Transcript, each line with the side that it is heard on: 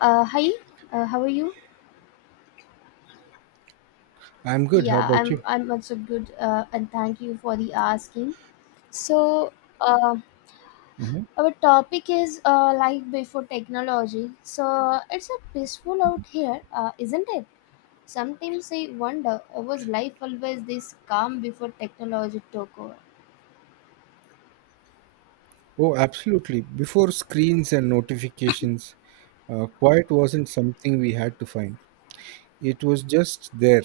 left: Hi, how are you?
right: I'm good. How
left: Yeah,
right: about
left: I'm
right: you?
left: I'm also good, and thank you for the asking. So, uh,
right: hmm
left: our topic is life before technology. So it's a peaceful out here, isn't it? Sometimes I wonder, was life always this calm before technology took over?
right: Oh, absolutely. Before screens and notifications, quiet wasn't something we had to find. It was just there.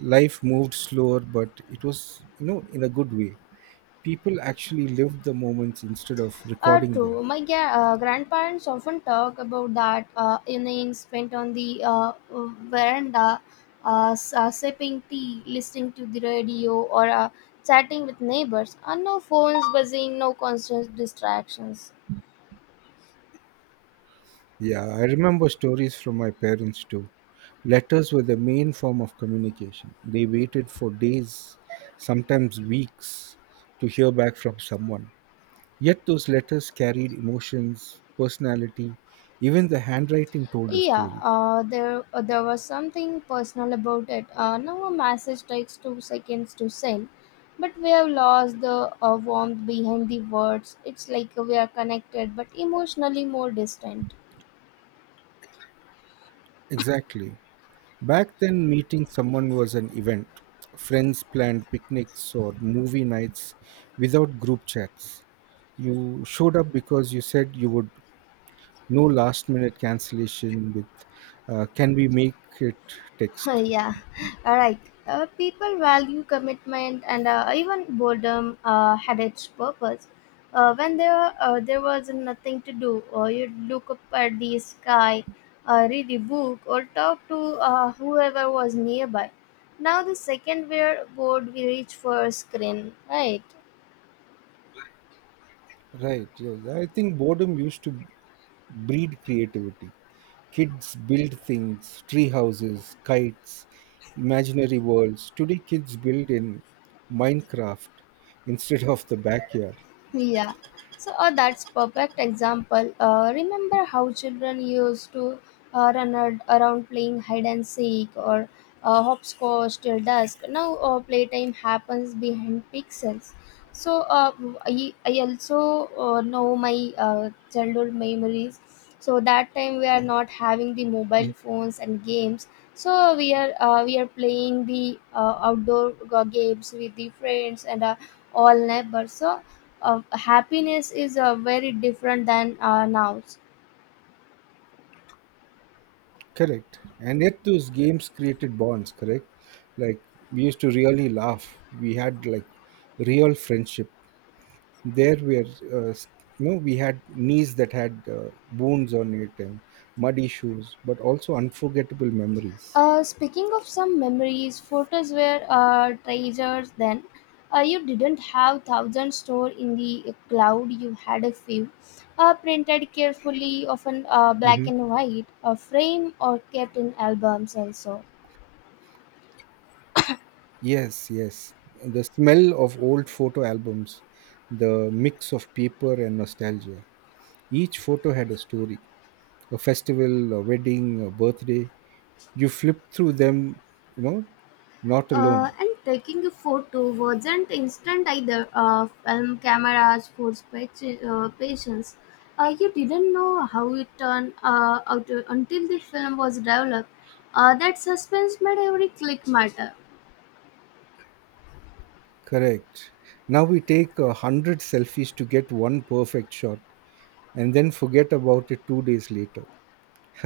right: Life moved slower, but it was, in a good way. People actually lived the moments instead of recording them.
left: True. My grandparents often talk about that evenings spent on the veranda, sipping tea, listening to the radio, or chatting with neighbors. And no phones buzzing, no constant distractions.
right: Yeah, I remember stories from my parents too. Letters were the main form of communication. They waited for days, sometimes weeks, to hear back from someone. Yet those letters carried emotions, personality, even the handwriting told a
left: Yeah,
right: story.
left: there was something personal about it. Now a message takes 2 seconds to send, but we have lost the warmth behind the words. It's like we are connected, but emotionally more distant.
right: Exactly. Back then, meeting someone was an event. Friends planned picnics or movie nights without group chats. You showed up because you said you would, no last minute cancellation with can we make it text.
left: Yeah, all right. People value commitment, and even boredom had its purpose. When there was nothing to do, or you'd look up at the sky, read a book, or talk to whoever was nearby. Now, the second we're bored, we reach for a screen, right?
right: Right, yes. I think boredom used to breed creativity. Kids build things, tree houses, kites, imaginary worlds. Today, kids build in Minecraft instead of the backyard.
left: Yeah. So that's perfect example. Remember how children used to run around playing hide and seek or hopscotch till dusk. Now playtime happens behind pixels. So I also know my childhood memories. So that time we are not having the mobile
right: Mm.
left: phones and games. So we are playing the outdoor games with the friends and all neighbors. So happiness is very different than now.
right: Correct. And yet, those games created bonds, correct? Like, we used to really laugh. We had like real friendship. There, were, uh, s- we had knees that had wounds on it and muddy shoes, but also unforgettable memories.
left: Speaking of some memories, photos were treasures then. You didn't have thousands stored in the cloud, you had a few. Printed carefully, often black
right: Mm-hmm.
left: and white, a frame or kept in albums also.
right: Yes, yes. The smell of old photo albums, the mix of paper and nostalgia. Each photo had a story, a festival, a wedding, a birthday. You flip through them, you know, not alone.
left: And taking a photo wasn't instant either. Film cameras force patience. You didn't know how it turned out until the film was developed. That suspense made every click matter.
right: Correct. Now we take a hundred selfies to get one perfect shot and then forget about it 2 days later.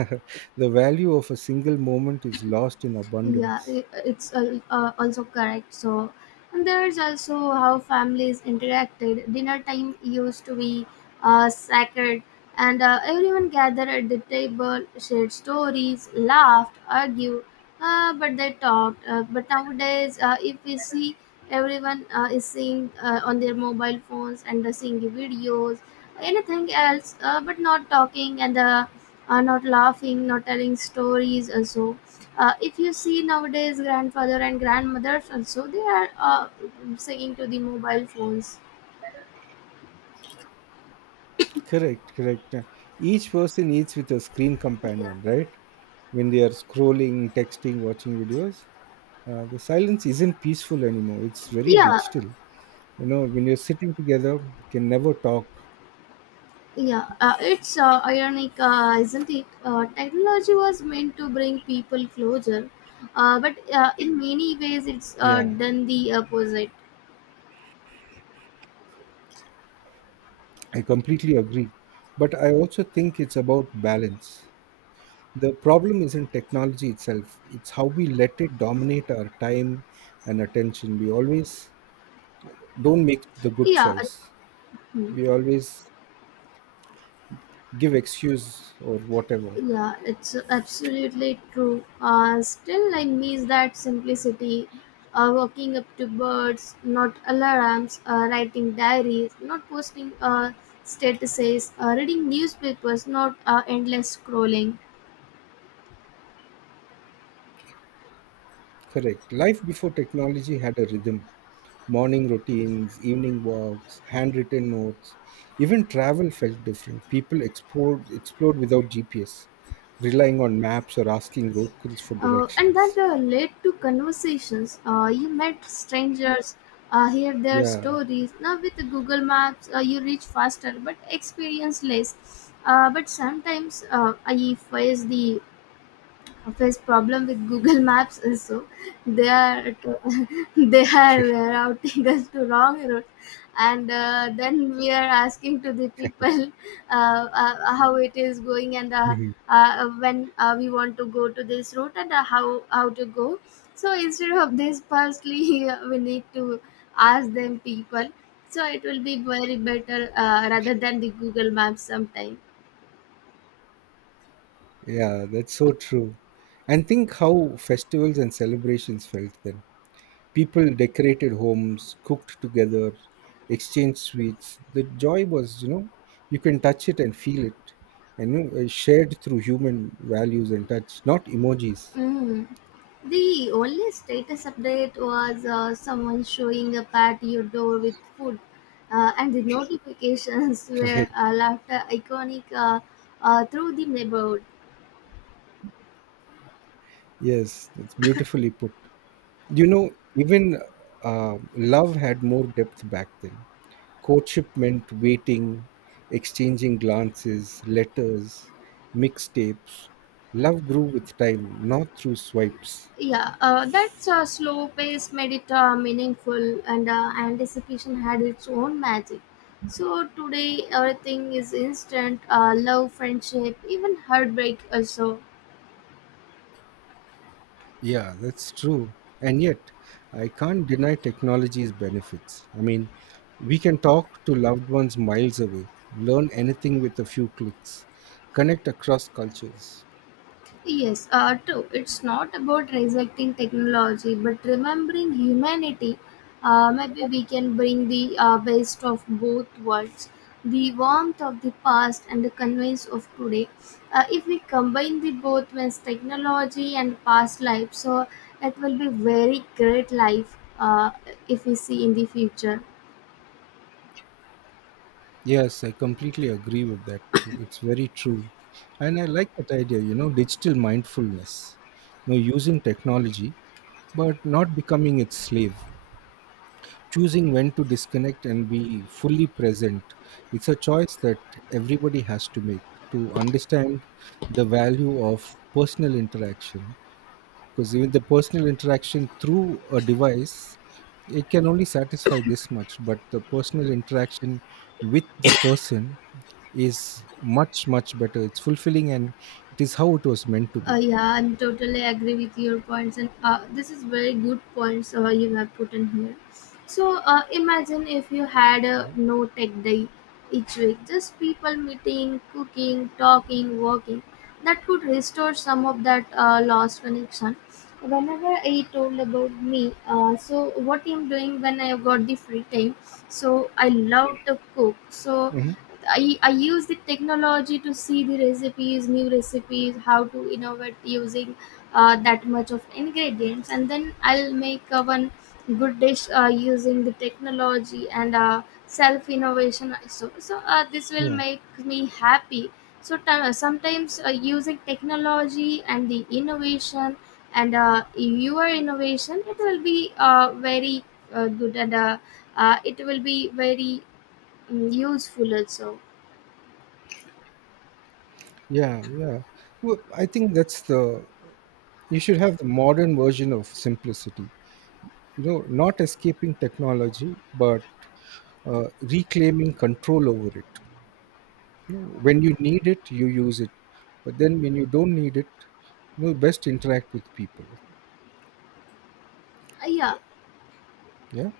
right: The value of a single moment is lost in
left: Yeah,
right: abundance.
left: it's also correct, so and there's also how families interacted. Dinner time used to be sacred, and everyone gathered at the table, shared stories, laughed, argued, but they talked, but nowadays, if we see, everyone is seeing on their mobile phones and seeing the videos, anything else, but not talking, and not laughing, not telling stories also. If you see nowadays, grandfather and grandmothers also, they are singing to the mobile phones.
right: Correct, correct. Each person eats with a screen companion, right? When they are scrolling, texting, watching videos, the silence isn't peaceful anymore. It's very
left: Yeah,
right: digital. You know, when you're sitting together, you can never talk.
left: yeah. It's ironic, isn't it? Technology was meant to bring people closer, but in many ways, it's
right: Yeah,
left: done the opposite.
right: I completely agree. But I also think it's about balance. The problem isn't technology itself, it's how we let it dominate our time and attention. We always don't make the good
left: Yeah.
right: choice.
left: Hmm.
right: We always give excuse or whatever.
left: Yeah, it's absolutely true. Still, I miss that simplicity. Waking up to birds, not alarms, writing diaries, not posting statuses, reading newspapers, not endless scrolling.
right: Correct. Life before technology had a rhythm. Morning routines, evening walks, handwritten notes, even travel felt different. People explored without GPS, relying on maps or asking locals for
left: And that
right: directions.
left: led to conversations. You met strangers, hear their
right: Yeah.
left: stories. Now, with the Google Maps, you reach faster but experience less. But sometimes I face the Of his problem with Google Maps is so they are they are routing us to wrong route, and then we are asking to the people, how it is going, and
right: Mhm.
left: when we want to go to this route, and how to go. So instead of this, firstly we need to ask them people. So it will be very better rather than the Google Maps sometime.
right: Yeah, that's so true. And think how festivals and celebrations felt then. People decorated homes, cooked together, exchanged sweets. The joy was, you know, you can touch it and feel it, and shared through human values and touch, not emojis.
left: Mm. The only status update was someone showing up at your door with food, and the notifications were
right: Right.
left: laughter iconic through the neighborhood.
right: Yes, that's beautifully put. You know, even Love had more depth back then. Courtship meant waiting, exchanging glances, letters, mixtapes. Love grew with time, not through swipes.
left: Yeah, that slow pace made it meaningful, and anticipation had its own magic. So today, everything is instant, love, friendship, even heartbreak, also.
right: Yeah, that's true. And yet, I can't deny technology's benefits. I mean, we can talk to loved ones miles away, learn anything with a few clicks, connect across cultures.
left: Yes, true. It's not about rejecting technology, but remembering humanity. Maybe we can bring the best of both worlds, the warmth of the past and the convenience of today. If we combine the both means technology and past life, so it will be very great life if we see in the future.
right: Yes, I completely agree with that. It's very true. And I like that idea, you know, digital mindfulness. You know, using technology, but not becoming its slave. Choosing when to disconnect and be fully present, it's a choice that everybody has to make, to understand the value of personal interaction, because even the personal interaction through a device, it can only satisfy this much, but the personal interaction with the person is much much better. It's fulfilling, and it is how it was meant to be.
left: Yeah, I totally agree with your points, and this is very good points you have put in here. So imagine if you had a no tech day each week, just people meeting, cooking, talking, working. That could restore some of that lost connection. Whenever I told about me, so what I'm doing when I got the free time, so I love to cook. So
right: Mhm.
left: I use the technology to see the recipes, new recipes, how to innovate using that much of ingredients, and then I'll make one good dish using the technology and self innovation. So, this will
right: yeah
left: make me happy. So sometimes using technology and the innovation and your innovation, it will be very good, and it will be very useful also.
right: yeah. Well, I think that's the, You should have the modern version of simplicity. You know, not escaping technology, but reclaiming control over it. You know, when you need it, you use it. But then when you don't need it, you know, best interact with people.
left: Yeah,
right: Yeah,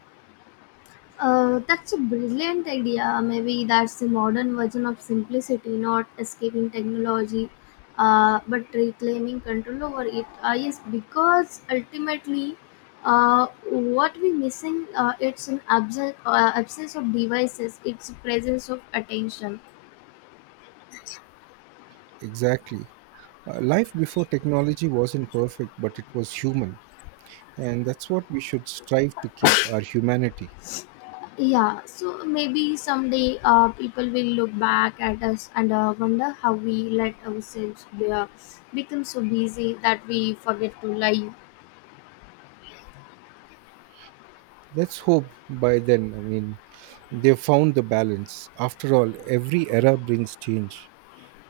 left: that's a brilliant idea. Maybe that's the modern version of simplicity, not escaping technology, but reclaiming control over it. Yes, because ultimately, what we're missing, it's an absence, absence of devices. It's presence of attention.
right: exactly. Life before technology wasn't perfect, but it was human. And that's what we should strive to keep our humanity.
left: Yeah, so maybe someday people will look back at us and wonder how we let ourselves become so busy that we forget to live.
right: Let's hope by then, I mean, they've found the balance. After all, every era brings change.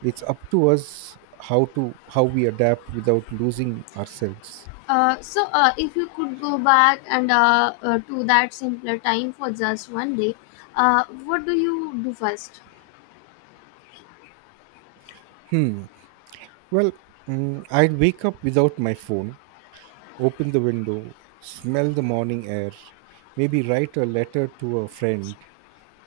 right: It's up to us how we adapt without losing ourselves.
left: So, if you could go back and to that simpler time for just one day, what do you do first?
right: Hmm. Well, I'd wake up without my phone, open the window, smell the morning air, maybe write a letter to a friend,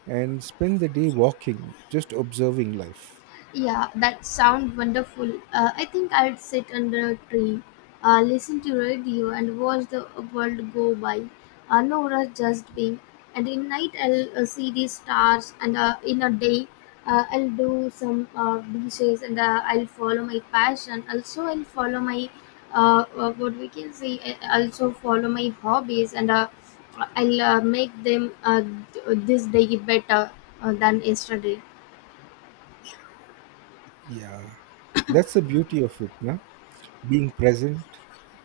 right: and spend the day walking, just observing life.
left: Yeah, that sound wonderful. I think I'd sit under a tree, listen to radio, and watch the world go by. No rush, just being. And in night, I'll see the stars, and in a day, I'll do some dishes, and I'll follow my passion. Also, I'll follow my what we can say. I also follow my hobbies, and I'll make them this day better than yesterday.
right: Yeah, that's the beauty of it, no? Being present.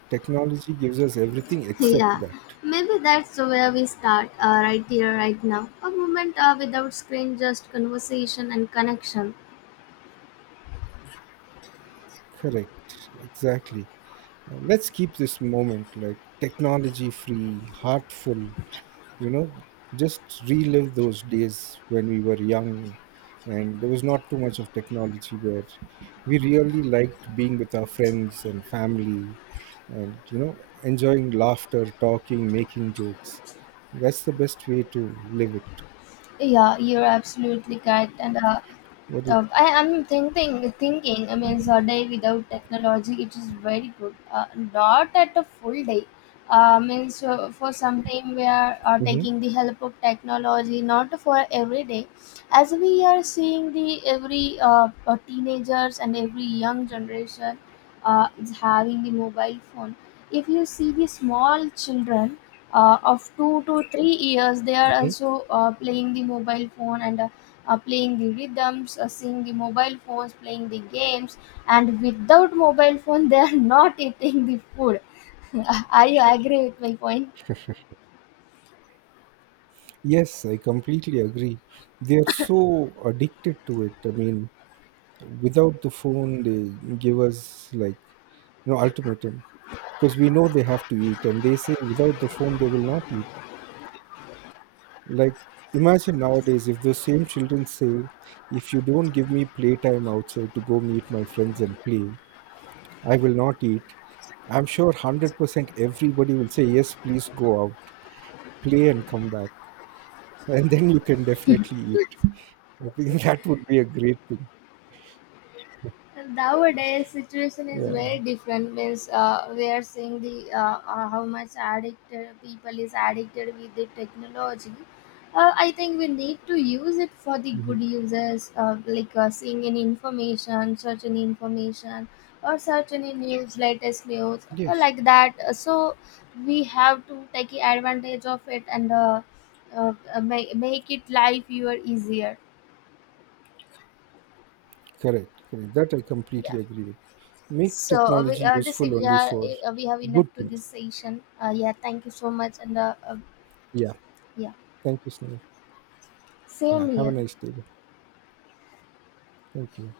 right: Technology gives us everything except
left: Yeah,
right: that.
left: maybe that's where we start, right here, right now. A moment without screen, just conversation and connection.
right: Correct. Exactly. Let's keep this moment like technology free, heartful, you know, just relive those days when we were young and there was not too much of technology, where we really liked being with our friends and family and, you know, enjoying laughter, talking, making jokes. That's the best way to live it.
left: Yeah, you're absolutely correct. And
right: What is.
left: I am thinking. I mean, so a day without technology, it is very good. Not at a full day. Means for some time we are
right: hmm
left: taking the help of technology, not for every day. As we are seeing the every teenagers and every young generation is having the mobile phone. If you see the small children of 2 to 3 years, they are
right: hmm
left: also playing the mobile phone, and playing the rhythms, seeing the mobile phones, playing the games, and without mobile phone they are not eating the food. Are you agree with my point?
right: Yes, I completely agree. They are so addicted to it. I mean, without the phone they give us like, you know, ultimatum, because we know they have to eat and they say without the phone they will not eat. Like, imagine nowadays if those same children say, if you don't give me playtime outside to go meet my friends and play, I will not eat. I'm sure 100% everybody will say yes, please go out, play and come back, and then you can definitely eat. I think that would be a great thing.
left: Nowadays situation is
right: Yeah.
left: very different means we are seeing the how much addicted people is addicted with the technology. I think we need to use it for the good
right: Mhm.
left: uses, like seeing any information, searching information, or search any news, latest news or
right: Yes.
left: like that. So we have to take advantage of it and make it life your easier.
right: Correct, correct. That I completely agree with. Make
left: So
right: technology useful only for
left: we have enough
right: good
left: to this
right: things.
left: session. Yeah, thank you so much, and
right: Yeah.
left: yeah,
right: Thank you, Snail. Yeah,
left: same
right: have a
left: here.
right: nice day, bro. Thank you.